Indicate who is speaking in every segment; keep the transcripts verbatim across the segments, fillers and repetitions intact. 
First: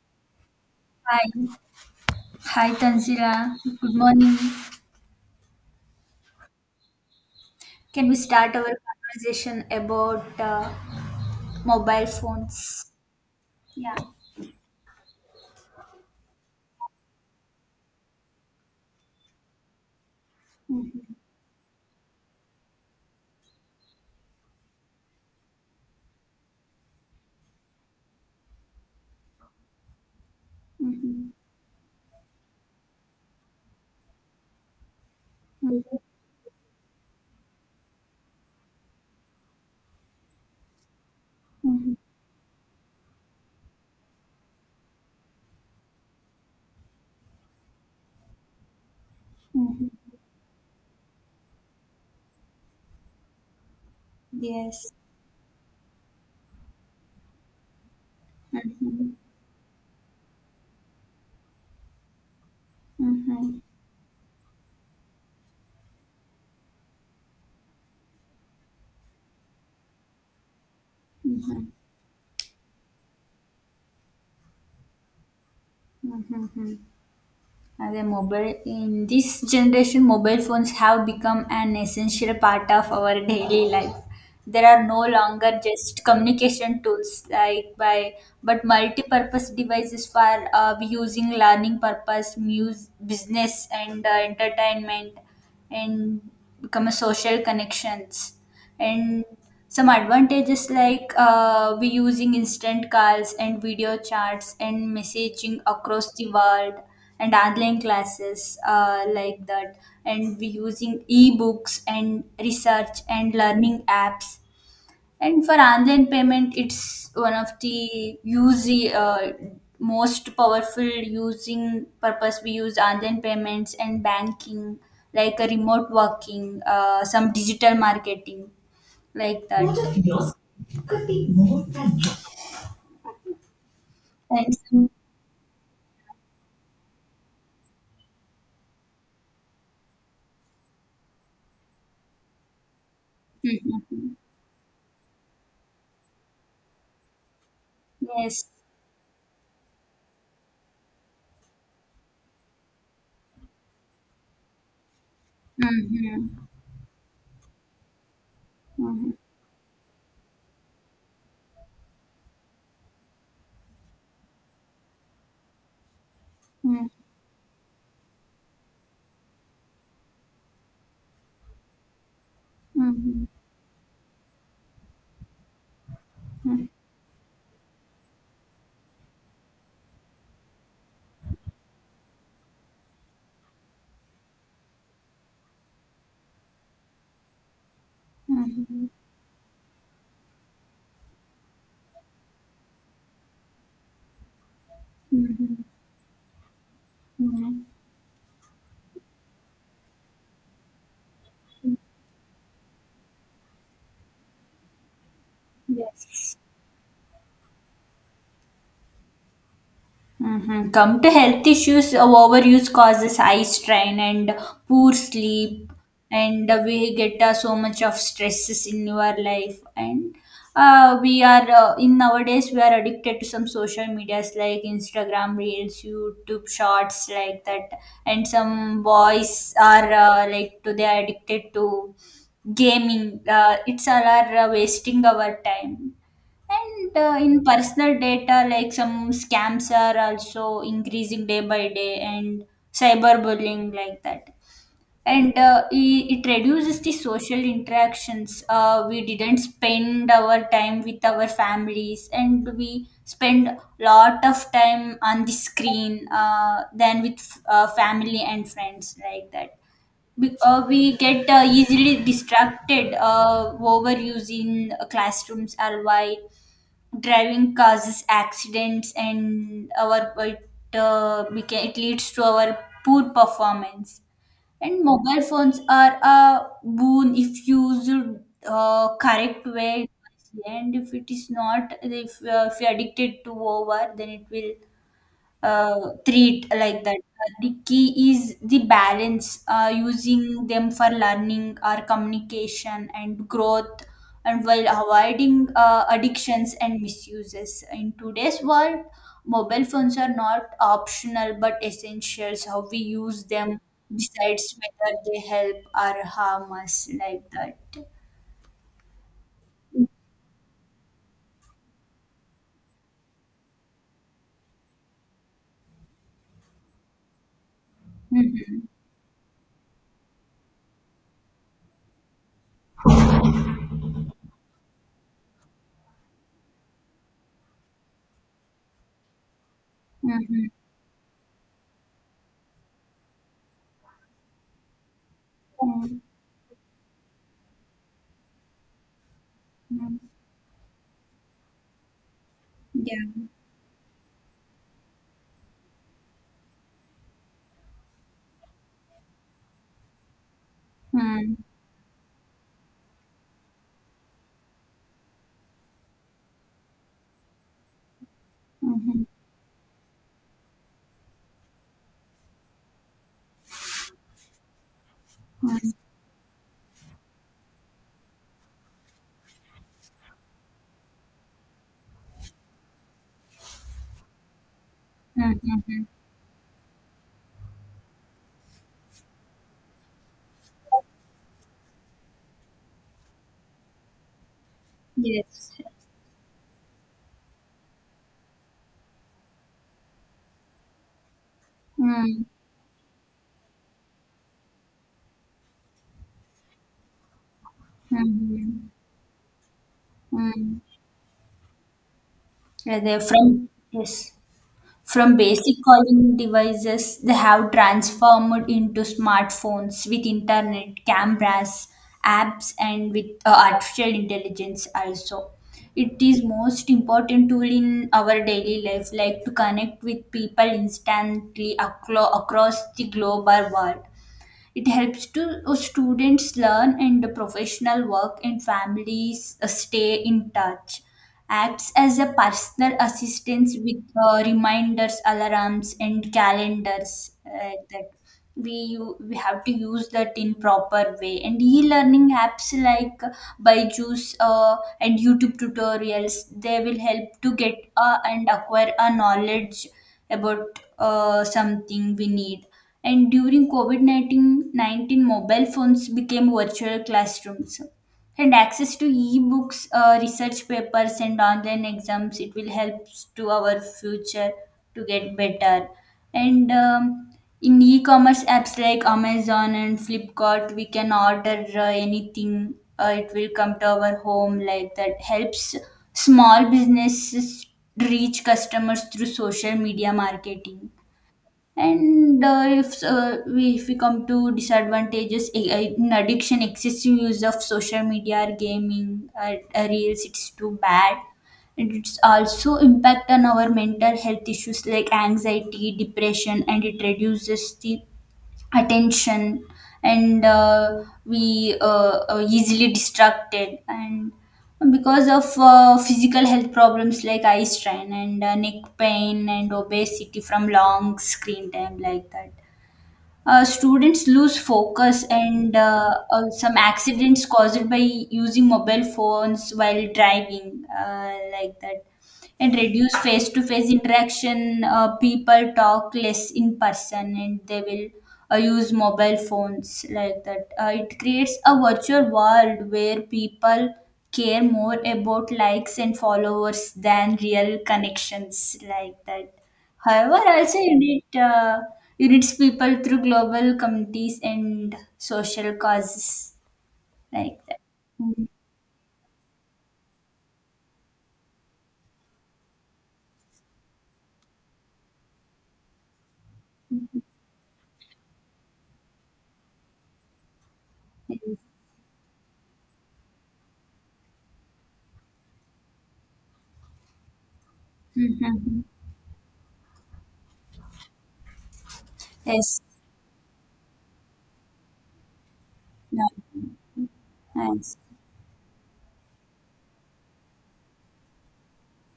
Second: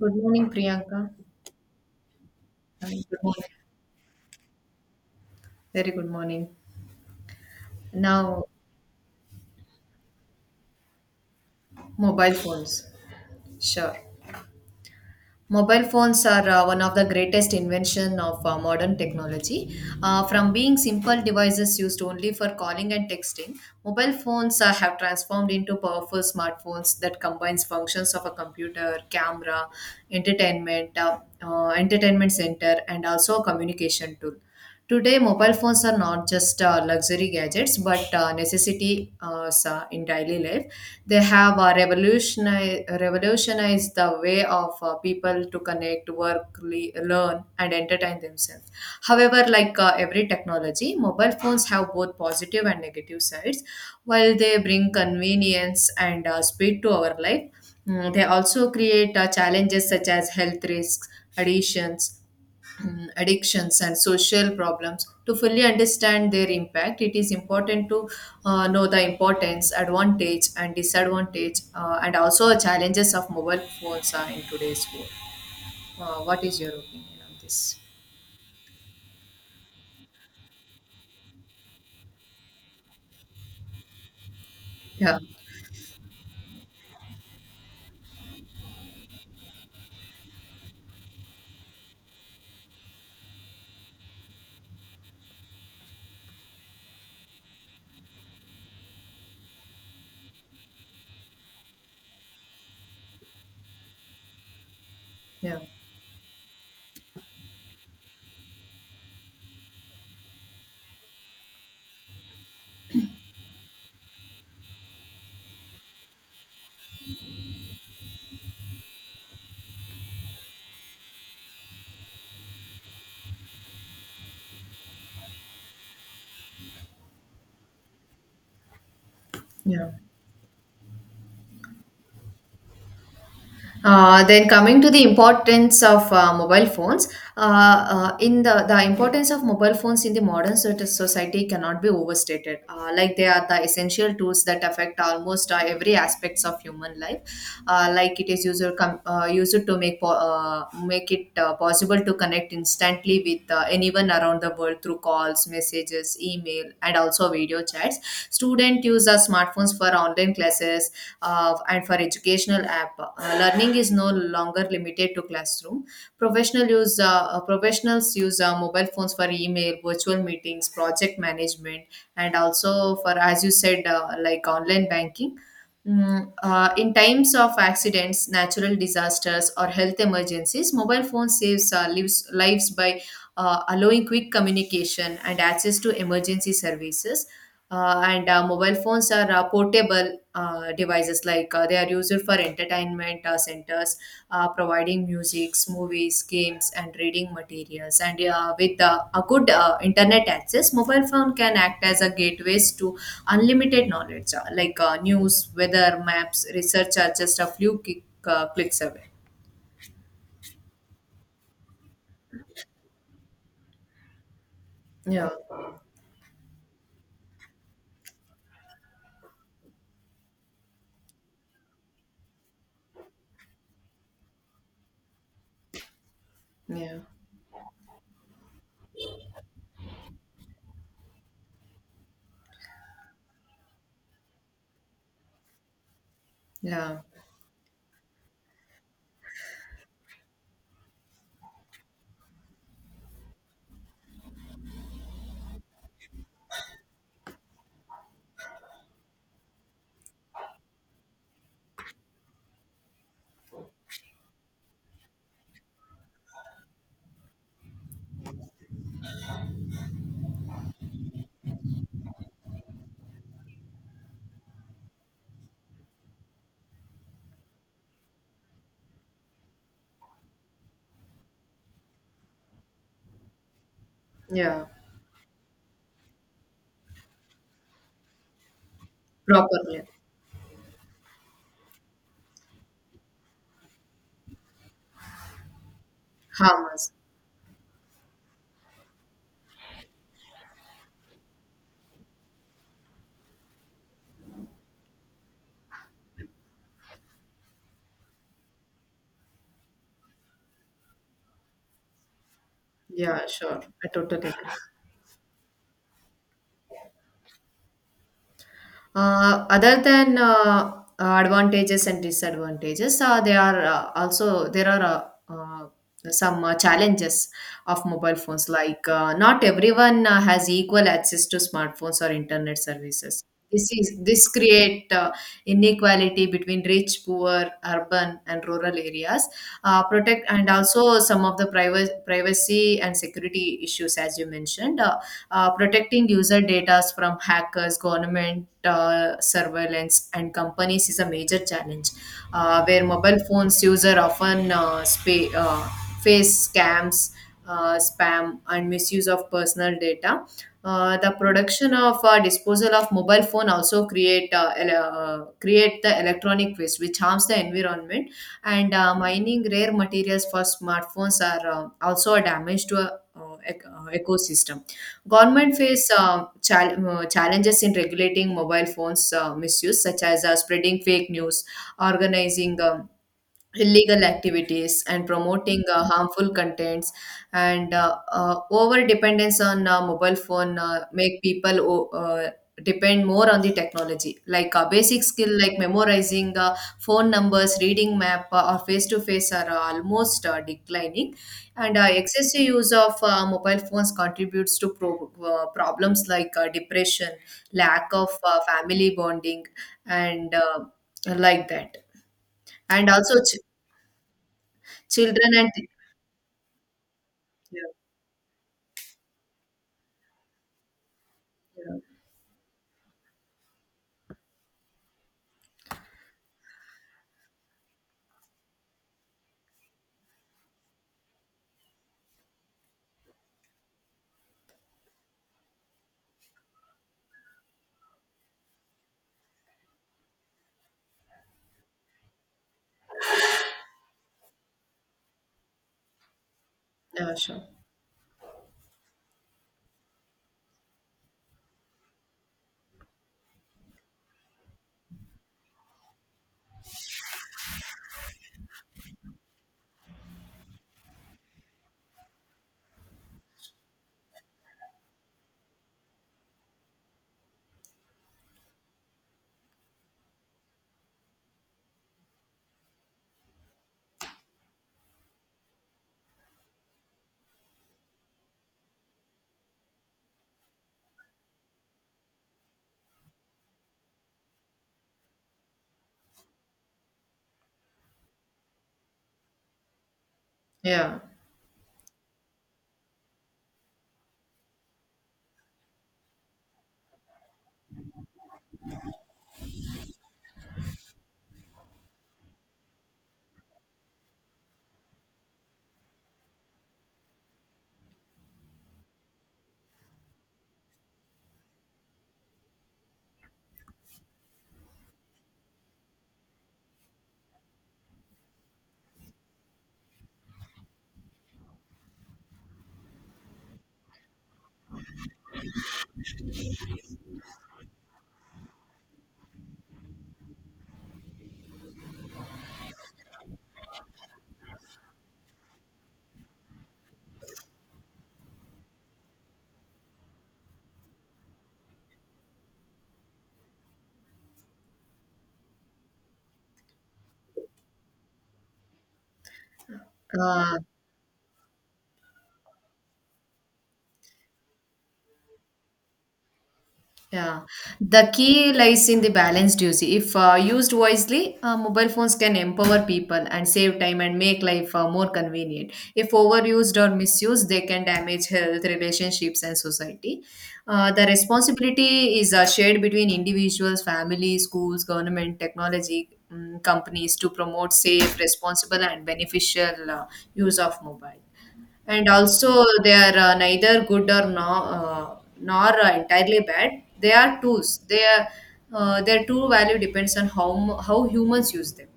Speaker 1: Good morning, Priyanka.
Speaker 2: Hi, hi
Speaker 1: I mean, Good morning.
Speaker 2: Tanzila. Good morning.
Speaker 1: Very good morning.
Speaker 2: Can we
Speaker 1: Now,
Speaker 2: start our conversation about uh, mobile
Speaker 1: mobile phones.
Speaker 2: phones? Yeah.
Speaker 1: Sure. Mobile phones are uh, one of the greatest invention of uh, modern technology. Uh, from being simple devices used only for calling and texting, mobile phones uh, have transformed into powerful smartphones that combines functions of a computer, camera, entertainment, uh,
Speaker 2: Mhm.
Speaker 1: uh, entertainment center, and also a communication tool. Today, mobile phones are
Speaker 2: Mhm.
Speaker 1: not just uh, luxury gadgets, but uh, necessity uh, s- uh, in daily life. They have uh,
Speaker 2: Mhm.
Speaker 1: revolutionized, revolutionized the way of uh, people to connect, work, le- learn, and entertain themselves. However, like
Speaker 2: Mhm.
Speaker 1: uh, every technology, mobile phones have both positive and negative sides. While they bring
Speaker 2: Yes.
Speaker 1: convenience and uh, speed to our life, mm, they also
Speaker 2: Mhm.
Speaker 1: create uh, challenges such as health risks, addictions mm,
Speaker 2: Mhm.
Speaker 1: addictions and social problems. To fully understand their impact, it is important to uh, know the importance, advantage and disadvantage,
Speaker 2: Mhm.
Speaker 1: uh, and also challenges of mobile phones are in today's world. Uh,
Speaker 2: Mhm.
Speaker 1: what is your
Speaker 2: Mhm.
Speaker 1: opinion on this?
Speaker 2: As a mobile in this generation, mobile phones have become an essential part of our daily life. There are no
Speaker 1: Yeah,
Speaker 2: longer just communication tools like by, but multi-purpose devices for uh, using learning purpose, muse, business, and uh, entertainment, and become a social connections. And some advantages like uh, we using instant calls and video chats and
Speaker 1: yeah,
Speaker 2: messaging across the world, and online classes uh, like that. And we using ebooks and research and learning apps. And for online payment, it's one of the use, uh, most powerful using purpose, we use online payments and banking, like a remote working, uh, some digital marketing, like Both that. Both
Speaker 1: yeah.
Speaker 2: of yours could be more than
Speaker 1: Uh,
Speaker 2: one.
Speaker 1: then coming
Speaker 2: And
Speaker 1: to the importance of uh, mobile phones, uh, uh, in the, the importance of mobile phones in the modern soc- society cannot be overstated. Uh, like, they are
Speaker 2: Mhm,
Speaker 1: the essential
Speaker 2: mhm.
Speaker 1: tools that affect almost uh, every aspects of human life. Uh, like, it
Speaker 2: Yes.
Speaker 1: is user com- uh, used to to make po- uh, make it uh, possible to connect instantly with uh, anyone around the world through calls, messages,
Speaker 2: Mm-hmm.
Speaker 1: email, and also video chats. Students use
Speaker 2: Mm-hmm.
Speaker 1: our smartphones for online classes uh, and for educational app. Uh, learning is no longer limited to classroom. Professional use uh, uh, professionals use uh, mobile phones for email, virtual meetings, project management, and also, for
Speaker 2: Mm-hmm.
Speaker 1: as you said, uh, like online banking. Mm, uh, in times of accidents, natural disasters, or health emergencies, mobile phones saves uh, lives, lives by uh, allowing quick communication and access to emergency services. Uh, and uh, Mobile
Speaker 2: Mm-hmm.
Speaker 1: phones are uh, portable uh, devices. Like, uh, they are used for entertainment uh, centers, uh, providing
Speaker 2: Mm-hmm.
Speaker 1: musics, movies, games and reading
Speaker 2: Mm-hmm.
Speaker 1: materials. And uh, with uh, a good uh, internet access, mobile phone can act as a gateways to unlimited knowledge. Uh, like, uh, news, weather,
Speaker 2: Yes.
Speaker 1: maps, research are just a few kick, uh, clicks away.
Speaker 2: Mhm. Come to health issues. Uh, overuse causes eye strain and poor
Speaker 1: Yeah,
Speaker 2: sleep, and uh, we get uh, so much of stresses in our life. And uh, we are, uh, in nowadays we are addicted to some social medias like Instagram Reels, YouTube
Speaker 1: yeah,
Speaker 2: Shorts, like that. And some boys are uh, like to they are addicted to gaming. Uh, it's all are uh, wasting our time. And
Speaker 1: yeah,
Speaker 2: uh, in personal data, like some scams are also increasing day by day, and cyberbullying, like that. And uh, i- it reduces the social interactions. Uh, we didn't spend our time with our families, and we spend lot of time on the screen uh, than with uh, family and friends, like that. Be- uh, we get uh, easily distracted, uh, over using classrooms or why driving causes accidents and our it, uh, beca- it leads to our poor performance.
Speaker 1: yeah.
Speaker 2: And mobile phones are a boon if used uh, correct
Speaker 1: Properly.
Speaker 2: way. And if it is not, if, uh, if you're addicted to over, then it will uh, treat, like
Speaker 1: Harmless.
Speaker 2: that. Uh, the key is the balance, uh, using them for learning or communication and growth, and while avoiding uh, addictions and misuses. In today's world, mobile phones are not optional but essentials. How we use
Speaker 1: Yeah,
Speaker 2: them
Speaker 1: sure, I totally agree.
Speaker 2: decides whether they help or harm us, like that.
Speaker 1: Uh, other than uh, uh, advantages and disadvantages, uh, there are uh, also there are, uh, uh, some uh, challenges of mobile phones.
Speaker 2: Mhm.
Speaker 1: Like, uh, not everyone uh, has equal access to smartphones or internet services. This is this create uh, inequality between rich, poor, urban, and rural areas. Uh, protect, and
Speaker 2: Mhm.
Speaker 1: also some of the privacy privacy and security issues, as you mentioned. Uh, uh,
Speaker 2: Mhm.
Speaker 1: protecting user data from hackers, government uh,
Speaker 2: Mhm.
Speaker 1: surveillance, and companies is a major challenge. Uh, where mobile
Speaker 2: Yeah.
Speaker 1: phones user often uh, spa- uh, face scams, uh, spam, and misuse of personal data. Uh, the
Speaker 2: Mm.
Speaker 1: production of uh, disposal of mobile phone also create uh, ele- uh, create the electronic waste which harms the environment. And uh,
Speaker 2: Mhm.
Speaker 1: mining rare materials for smartphones are uh, also a damage to a uh, ec- uh, ecosystem. Government
Speaker 2: Mm.
Speaker 1: face uh, chal- uh, challenges in regulating mobile phones uh, misuse, such as uh, spreading fake news, organizing um, illegal activities and promoting uh,
Speaker 2: Mhm.
Speaker 1: harmful contents. And uh, uh, over dependence on uh, mobile phone uh, make people o- uh, depend more on the technology. Like, uh, basic skill
Speaker 2: Yes.
Speaker 1: like memorizing uh, phone numbers, reading map, uh, or face to face are uh, almost uh, declining. And uh,
Speaker 2: Mm-hmm.
Speaker 1: excessive use of uh, mobile phones contributes to pro- uh, problems like uh, depression, lack of uh,
Speaker 2: Mhm.
Speaker 1: family bonding, and
Speaker 2: Mm.
Speaker 1: uh, like that.
Speaker 2: Yeah,
Speaker 1: And
Speaker 2: they're
Speaker 1: also,
Speaker 2: from, yes, from
Speaker 1: Children and
Speaker 2: basic calling devices, they have
Speaker 1: yeah,
Speaker 2: transformed into smartphones with internet, cameras,
Speaker 1: yeah,
Speaker 2: apps, and with uh, artificial intelligence also. It is most important tool in our daily life, like to connect with people instantly aclo- across the global world. It helps to uh, students learn and the professional work and families uh, stay in touch. Acts as a personal assistance with uh, reminders, alarms, and calendars
Speaker 1: yeah, sure.
Speaker 2: uh, that we u- we have to use that in proper way, and e-learning apps like Byju's uh, and YouTube tutorials, they will help to get uh, and acquire a knowledge about uh, something we need. And during COVID nineteen, mobile phones became virtual classrooms. And access to e-books, uh, research papers, and online exams, it will help to our future to get better. And um, in e-commerce apps like Amazon and Flipkart, we can order uh, anything. Uh, it will come to our home, like that. Helps small businesses reach customers through social media marketing.
Speaker 1: Yeah.
Speaker 2: And uh, if, uh, we if we come to disadvantages, a- a- in addiction, excessive use of social media or gaming, or, or reels, it's too bad. And it's also impact on our mental health issues like anxiety, depression, and it reduces the attention. And uh, we uh, are easily distracted, and because of uh, physical health problems like eye strain and uh, neck pain and obesity from long screen time, like that. Uh, students lose focus, and uh, uh, some accidents caused by using mobile phones while driving, uh, like that. And reduce face-to-face interaction. Uh, people talk less in person and they will uh, use mobile phones, like that. Uh, it creates a virtual world where people care more about likes and followers than real connections, like that. However, also
Speaker 1: Uh,
Speaker 2: unit uh, units people through global communities and social causes, like
Speaker 1: yeah.
Speaker 2: that.
Speaker 1: The
Speaker 2: Mm.
Speaker 1: key lies in the balanced use. If uh, used wisely, uh, mobile phones can empower people and save time and make life uh, more convenient. If overused or misused, they can damage health, relationships, and society. Uh, the responsibility is uh, shared between individuals, families, schools, government, technology, mm, companies to promote safe,
Speaker 2: Mhm.
Speaker 1: responsible, and beneficial uh, use of mobile. And
Speaker 2: Yes.
Speaker 1: also, they are uh, neither good or no, uh, nor uh,
Speaker 2: Yeah.
Speaker 1: entirely bad. They are
Speaker 2: Yes.
Speaker 1: tools. They are, uh, their true value depends on how mu- how humans use them.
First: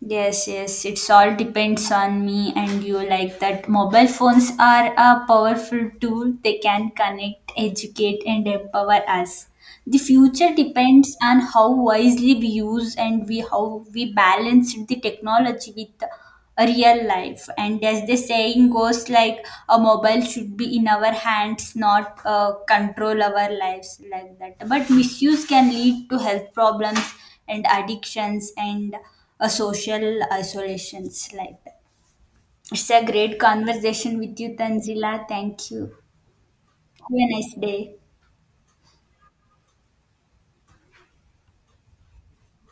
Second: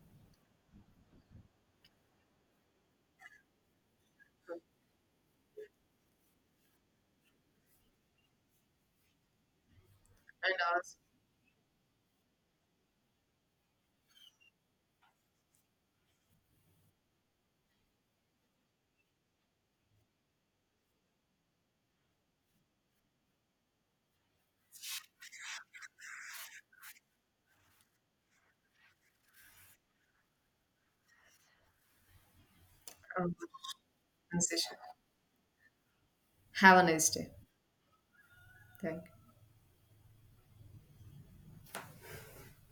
Speaker 2: Yes, yes, it's all depends on me and you, like that. Mobile phones are a powerful tool. They can connect, educate, and empower us. The future
Speaker 1: And
Speaker 2: depends on how wisely we use, and we how we balance the technology with a real life, and as the saying goes, like a mobile should be in our hands, not uh, control our lives, like that. But misuse can lead to health problems and addictions and uh, social isolations, like that. It's a
Speaker 1: uh, um,
Speaker 2: great conversation with you, Tanzila. Thank you.
Speaker 1: Have a nice
Speaker 2: Have a
Speaker 1: day.
Speaker 2: nice day.
Speaker 1: Thank you.